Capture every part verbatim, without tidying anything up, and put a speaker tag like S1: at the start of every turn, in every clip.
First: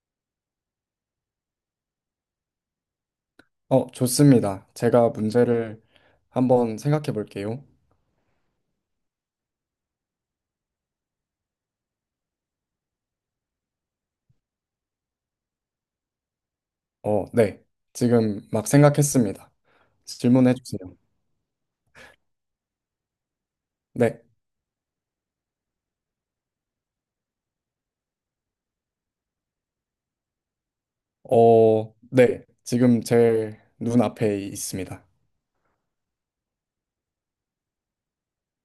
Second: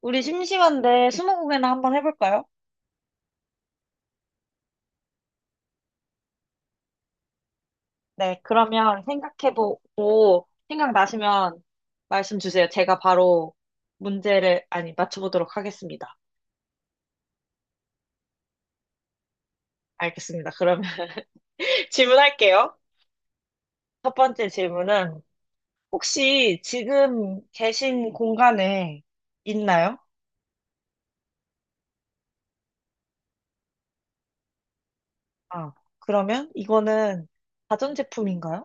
S1: 우리 심심한데 스무고개나 한번 해볼까요?
S2: 어, 좋습니다. 제가 문제를 한번 생각해 볼게요.
S1: 네, 그러면 생각해보고 생각나시면 말씀 주세요. 제가 바로 문제를, 아니, 맞춰보도록 하겠습니다.
S2: 어, 네. 지금 막 생각했습니다.
S1: 알겠습니다.
S2: 질문해
S1: 그러면
S2: 주세요.
S1: 질문할게요. 첫
S2: 네.
S1: 번째 질문은 혹시 지금 계신 공간에 있나요?
S2: 어, 네. 지금 제 눈앞에 있습니다.
S1: 아, 그러면 이거는 가전제품인가요?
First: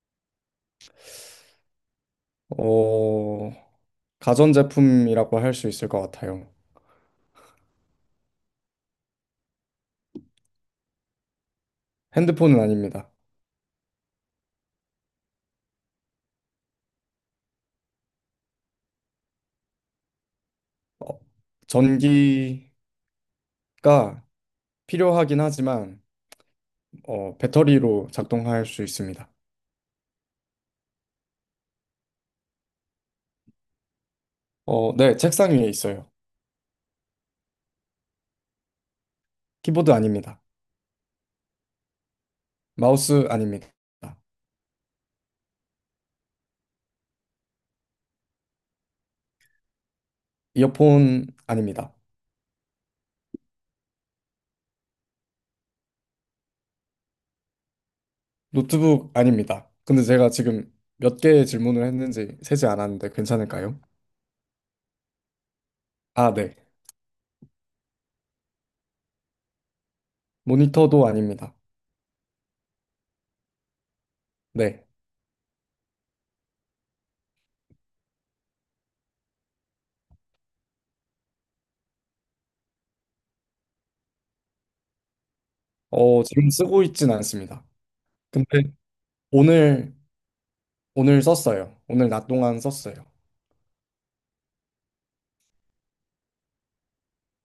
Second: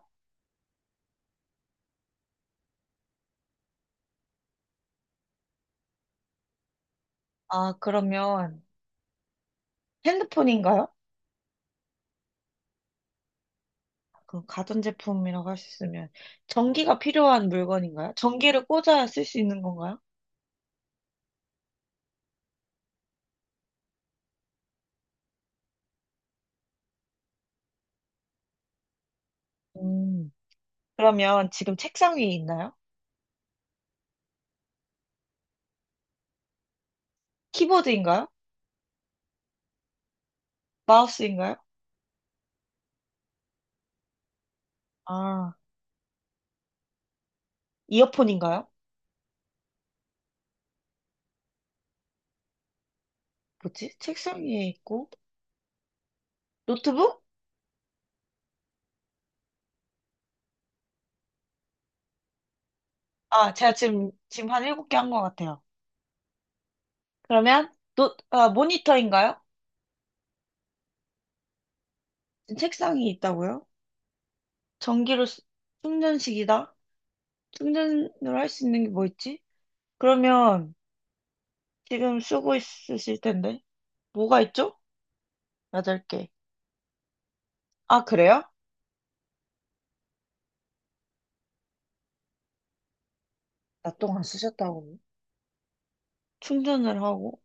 S2: 어, 가전제품이라고 할 수 있을 것 같아요.
S1: 아, 그러면 핸드폰인가요?
S2: 핸드폰은 아닙니다.
S1: 그 가전제품이라고 할 수 있으면 전기가 필요한 물건인가요? 전기를 꽂아야 쓸 수 있는 건가요?
S2: 어, 전기가 필요하긴 하지만, 어, 배터리로 작동할 수 있습니다.
S1: 음. 그러면 지금 책상 위에 있나요?
S2: 어, 네. 책상 위에 있어요.
S1: 키보드인가요?
S2: 키보드 아닙니다.
S1: 마우스인가요?
S2: 마우스 아닙니다.
S1: 아, 이어폰인가요?
S2: 이어폰 아닙니다.
S1: 뭐지? 책상 위에 있고 노트북?
S2: 노트북 아닙니다. 근데 제가 지금 몇 개의 질문을 했는지 세지 않았는데
S1: 아, 제가
S2: 괜찮을까요?
S1: 지금 지금 한 일곱 개 한 것 같아요.
S2: 아, 네.
S1: 그러면 노, 아, 모니터인가요?
S2: 모니터도 아닙니다.
S1: 지금 책상이 있다고요?
S2: 네.
S1: 전기로 쓰- 충전식이다. 충전으로 할 수 있는 게 뭐 있지? 그러면 지금 쓰고 있으실 텐데 뭐가 있죠? 여덟
S2: 어,
S1: 개
S2: 지금 쓰고 있진 않습니다.
S1: 아, 그래요?
S2: 근데 오늘, 오늘 썼어요. 오늘 낮 동안 썼어요.
S1: 나 동안 쓰셨다고. 충전을 하고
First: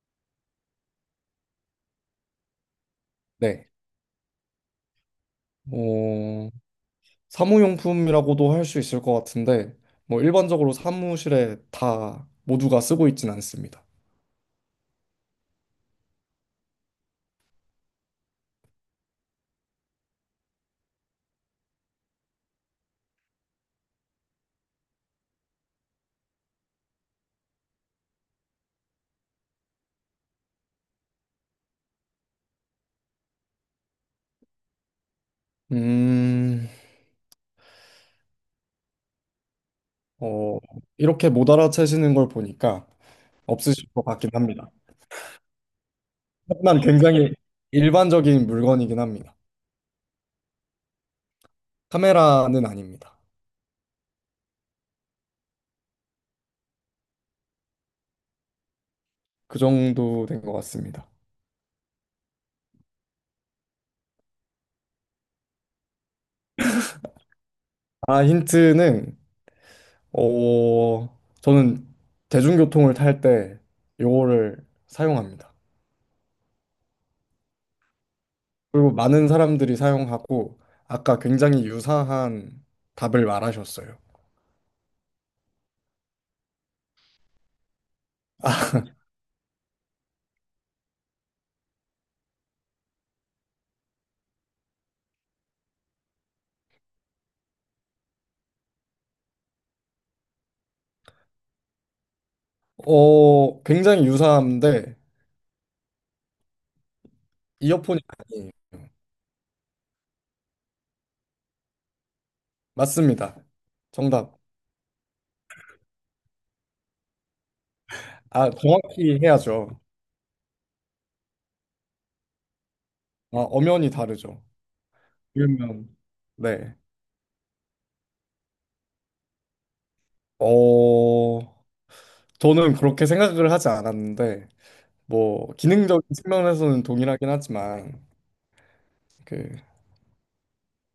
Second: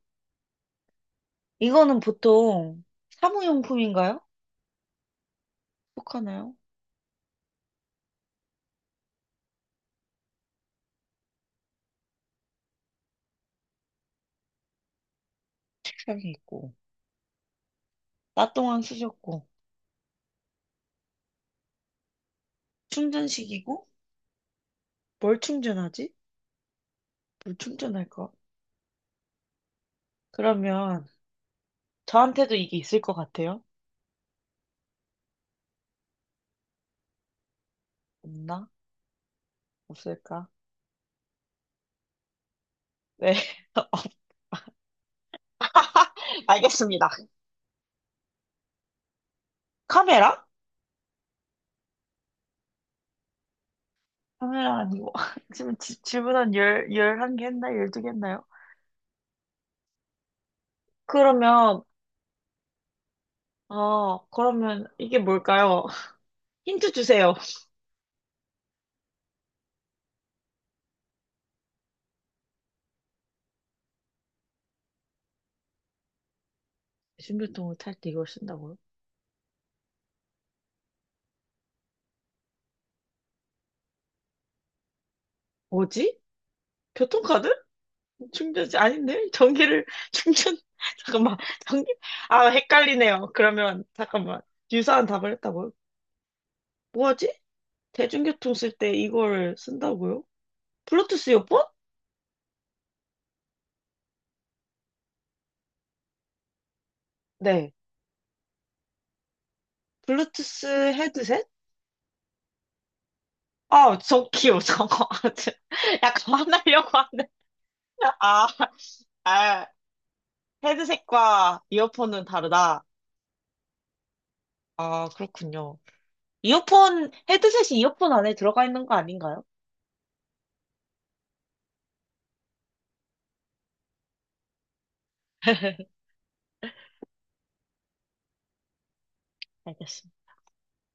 S1: 이거는 보통
S2: 네.
S1: 사무용품인가요?
S2: 어,
S1: 속하나요?
S2: 사무용품이라고도 할 수 있을 것 같은데, 뭐 일반적으로 사무실에 다 모두가 쓰고 있진 않습니다.
S1: 책상에 있고. 낮 동안 쓰셨고 충전식이고 뭘 충전하지? 뭘 충전할까? 그러면 저한테도 이게 있을 것 같아요.
S2: 음,
S1: 없나? 없을까?
S2: 어, 이렇게 못 알아채시는 걸 보니까
S1: 네,
S2: 없으실 것 같긴 합니다. 하지만
S1: 알겠습니다.
S2: 굉장히 일반적인 물건이긴 합니다.
S1: 카메라?
S2: 카메라는 아닙니다.
S1: 카메라 아니고 지금 지- 질문 한 열, 열한 개 했나? 열두 개 했나요?
S2: 그 정도 된 것 같습니다.
S1: 그러면 어 그러면 이게 뭘까요? 힌트 주세요.
S2: 아, 힌트는 어, 저는 대중교통을 탈 때 요거를 사용합니다.
S1: 신교통을 탈 때 이걸 쓴다고요?
S2: 그리고 많은 사람들이 사용하고 아까 굉장히 유사한 답을 말하셨어요.
S1: 뭐지? 교통카드? 충전지 아닌데? 전기를 충전 잠깐만, 전기. 아 헷갈리네요. 그러면 잠깐만, 유사한 답을 했다고요? 뭐지? 대중교통 쓸 때 이걸 쓴다고요? 블루투스 이어폰?
S2: 어, 굉장히 유사한데
S1: 네.
S2: 이어폰이 아니에요.
S1: 블루투스 헤드셋?
S2: 맞습니다.
S1: 아, 저
S2: 정답.
S1: 귀여워, 저거. 저- 약간 화나려고 하는데. 아,
S2: 아, 정확히
S1: 아,
S2: 해야죠.
S1: 헤드셋과 이어폰은 다르다.
S2: 아, 엄연히 다르죠.
S1: 아, 그렇군요.
S2: 그러면 네.
S1: 이어폰, 헤드셋이 이어폰 안에 들어가 있는 거 아닌가요?
S2: 어, 저는 그렇게 생각을 하지 않았는데, 뭐, 기능적인 측면에서는 동일하긴 하지만, 그,
S1: 알겠습니다.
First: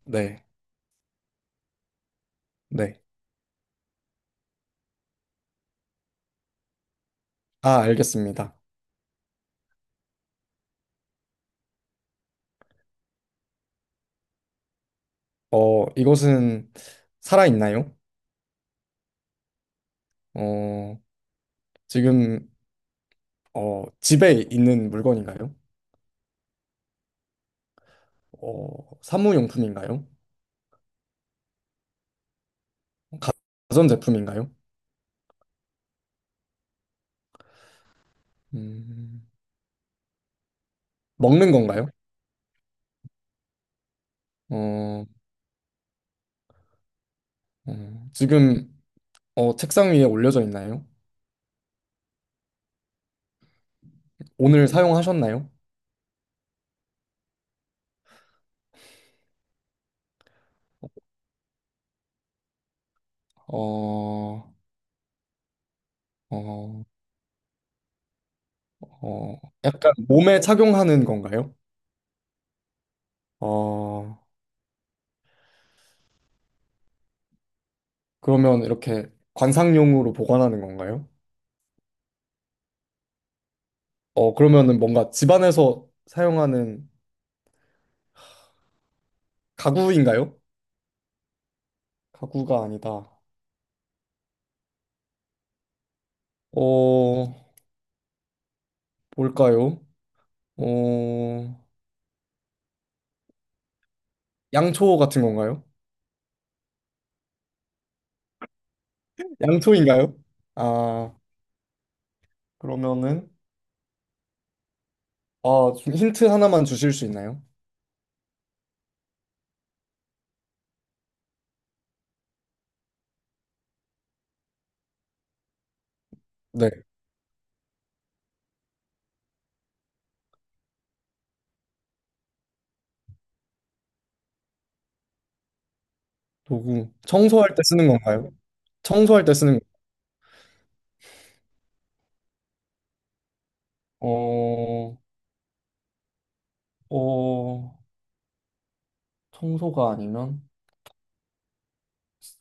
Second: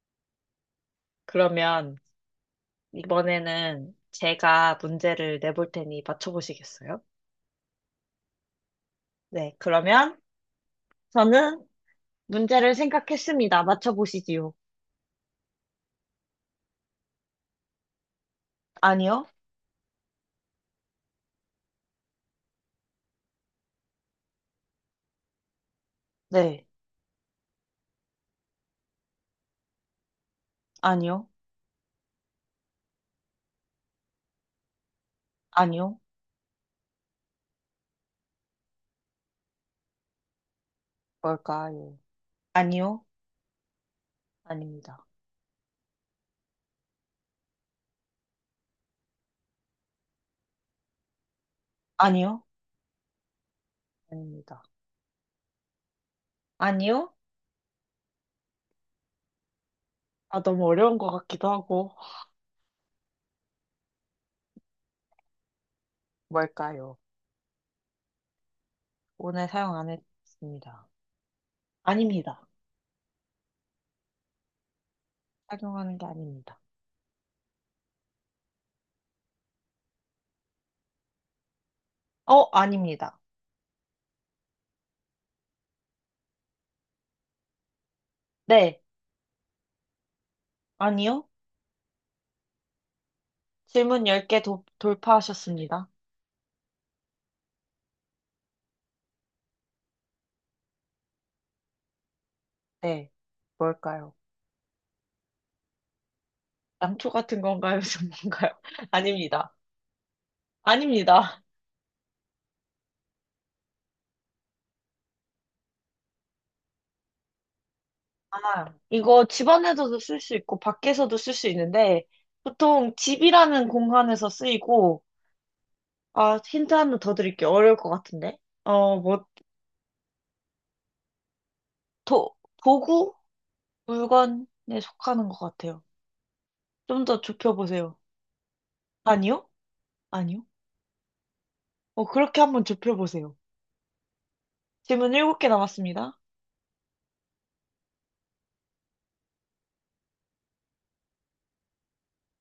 S2: 네,
S1: 그러면
S2: 네.
S1: 이번에는 제가 문제를 내볼 테니 맞춰보시겠어요?
S2: 아, 알겠습니다.
S1: 네, 그러면 저는 문제를 생각했습니다. 맞춰보시지요.
S2: 어, 이것은 살아있나요?
S1: 아니요?
S2: 어, 지금, 어, 집에 있는 물건인가요?
S1: 네,
S2: 어, 사무용품인가요?
S1: 아니요,
S2: 가- 가전제품인가요?
S1: 아니요,
S2: 음, 먹는 건가요?
S1: 뭘까요? 아니요, 아닙니다.
S2: 어, 음, 지금, 어, 책상 위에 올려져 있나요?
S1: 아니요, 아닙니다.
S2: 오늘 사용하셨나요?
S1: 아니요? 아, 너무 어려운 것 같기도 하고.
S2: 어, 어,
S1: 뭘까요?
S2: 어,
S1: 오늘 사용 안
S2: 약간 몸에
S1: 했습니다.
S2: 착용하는 건가요?
S1: 아닙니다.
S2: 어,
S1: 착용하는 게 아닙니다.
S2: 그러면 이렇게 관상용으로 보관하는 건가요?
S1: 어, 아닙니다.
S2: 어, 그러면은 뭔가 집안에서 사용하는
S1: 네,
S2: 가구인가요?
S1: 아니요.
S2: 가구가 아니다.
S1: 질문 열 개 도, 돌파하셨습니다.
S2: 어, 뭘까요? 어,
S1: 네, 뭘까요?
S2: 양초 같은 건가요?
S1: 양초 같은 건가요? 전가요 아닙니다.
S2: 양초인가요? 아,
S1: 아닙니다.
S2: 그러면은 아, 좀 힌트 하나만 주실 수 있나요?
S1: 아, 이거 집 안에서도 쓸 수 있고, 밖에서도 쓸 수 있는데, 보통 집이라는 공간에서 쓰이고, 아,
S2: 네.
S1: 힌트 하나 더 드릴게요. 어려울 것 같은데. 어, 뭐, 도, 도구? 물건에 속하는 것 같아요.
S2: 도구.
S1: 좀 더
S2: 청소할 때 쓰는
S1: 좁혀보세요.
S2: 건가요? 청소할 때
S1: 아니요?
S2: 쓰는 거-
S1: 아니요? 어, 그렇게 한번 좁혀보세요.
S2: 어,
S1: 질문 일곱 개 남았습니다.
S2: 어, 청소가 아니면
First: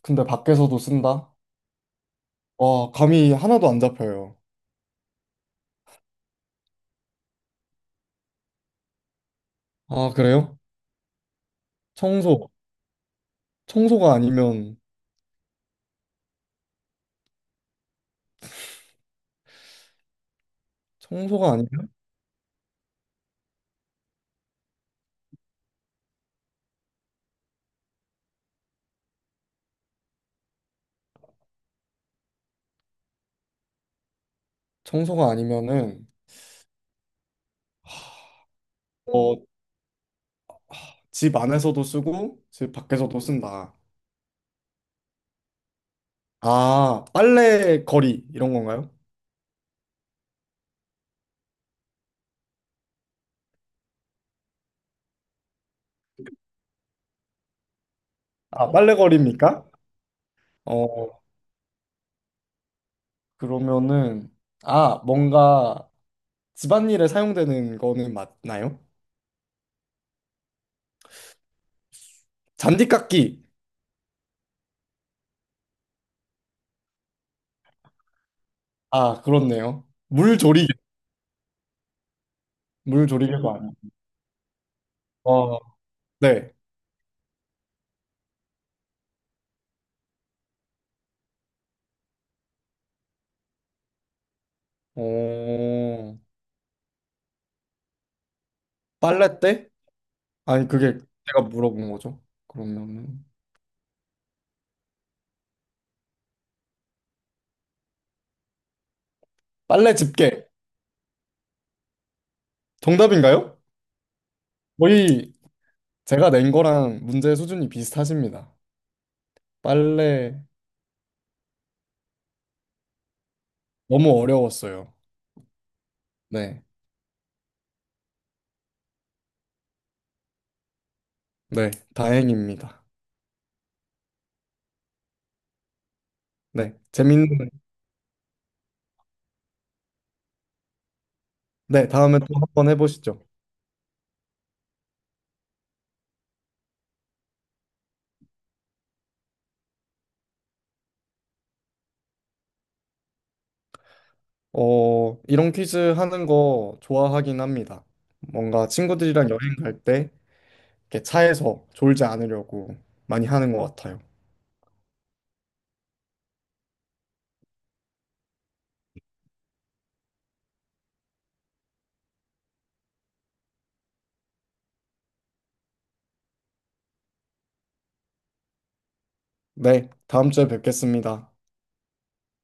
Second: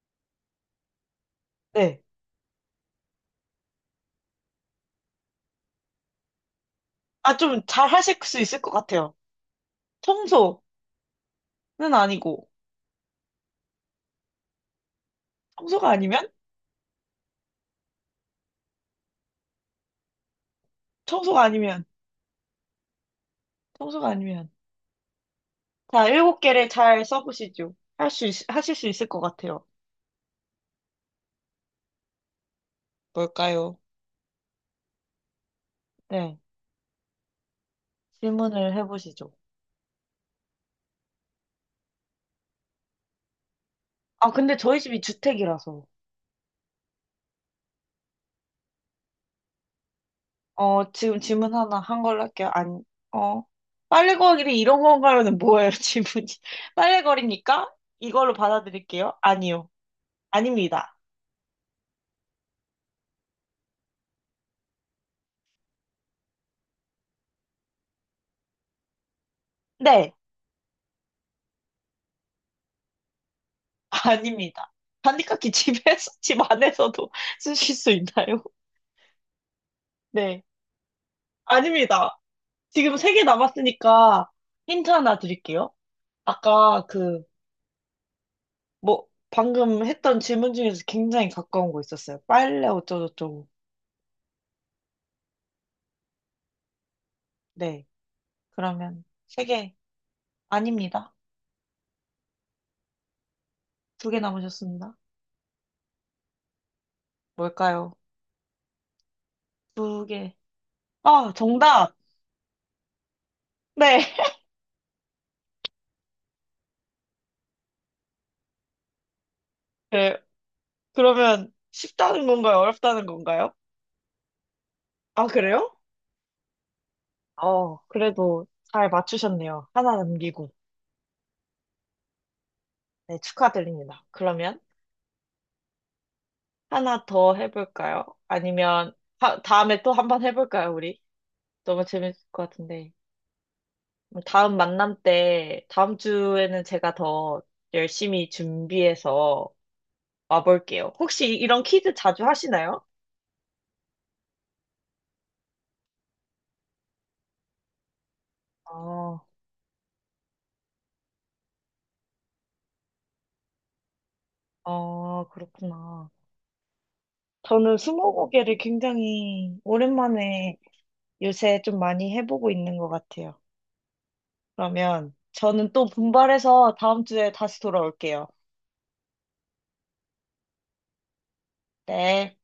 S2: 근데 밖에서도 쓴다?
S1: 네.
S2: 와, 감이 하나도 안 잡혀요.
S1: 아, 좀 잘 하실 수 있을 것 같아요.
S2: 아, 그래요?
S1: 청소는
S2: 청소.
S1: 아니고,
S2: 청소가 아니면,
S1: 청소가 아니면? 청소가
S2: 청소가
S1: 아니면,
S2: 아니면,
S1: 청소가 아니면. 자, 일곱 개를 잘 써보시죠. 할 수, 있, 하실 수 있을 것 같아요. 뭘까요?
S2: 청소가 아니면은,
S1: 네. 질문을 해보시죠.
S2: 어, 집 안에서도 쓰고, 집 밖에서도 쓴다.
S1: 아, 근데 저희 집이 주택이라서.
S2: 아, 빨래 거리, 이런 건가요?
S1: 어, 지금 질문 하나 한 걸로 할게요. 안, 어. 빨래 거리 이런 건가요는 뭐예요, 질문이? 빨래 거리니까? 이걸로
S2: 아, 빨래
S1: 받아들일게요.
S2: 거리입니까?
S1: 아니요.
S2: 어,
S1: 아닙니다.
S2: 그러면은, 아, 뭔가 집안일에 사용되는 거는 맞나요?
S1: 네.
S2: 잔디깎기.
S1: 아닙니다. 단디깎기 집에서, 집 안에서도 쓰실 수 있나요?
S2: 아, 그렇네요.
S1: 네.
S2: 물조리개.
S1: 아닙니다. 지금 세 개
S2: 물조리개도 아니고.
S1: 남았으니까 힌트 하나
S2: 어,
S1: 드릴게요.
S2: 네.
S1: 아까 그, 뭐, 방금 했던 질문 중에서 굉장히 가까운 거 있었어요. 빨래 어쩌고저쩌고.
S2: 어,
S1: 네. 그러면
S2: 빨래
S1: 세
S2: 때?
S1: 개.
S2: 아니 그게
S1: 아닙니다.
S2: 제가 물어본 거죠. 그러면은
S1: 두 개 남으셨습니다. 뭘까요?
S2: 빨래
S1: 두 개.
S2: 집게
S1: 아, 정답!
S2: 정답인가요?
S1: 네.
S2: 거의 제가 낸 거랑 문제 수준이 비슷하십니다.
S1: 네.
S2: 빨래
S1: 그러면 쉽다는 건가요? 어렵다는 건가요?
S2: 너무 어려웠어요.
S1: 아, 그래요?
S2: 네,
S1: 어, 그래도 잘 맞추셨네요. 하나 남기고.
S2: 네, 다행입니다.
S1: 네, 축하드립니다. 그러면
S2: 네,
S1: 하나 더
S2: 재밌는.
S1: 해볼까요? 아니면 하- 다음에 또 한번 해볼까요, 우리? 너무
S2: 네, 다음에
S1: 재밌을
S2: 또 한
S1: 것
S2: 번
S1: 같은데.
S2: 해보시죠.
S1: 그럼 다음 만남 때, 다음 주에는 제가 더 열심히 준비해서 와볼게요. 혹시 이런 퀴즈 자주 하시나요?
S2: 어, 이런 퀴즈 하는 거 좋아하긴 합니다. 뭔가
S1: 아,
S2: 친구들이랑 여행 갈 때 이렇게 차에서 졸지 않으려고 많이 하는 것 같아요.
S1: 아, 그렇구나. 저는 스무고개를 굉장히 오랜만에 요새 좀 많이 해보고 있는 것 같아요. 그러면 저는 또 분발해서 다음 주에 다시 돌아올게요.
S2: 네, 다음 주에 뵙겠습니다.
S1: 네.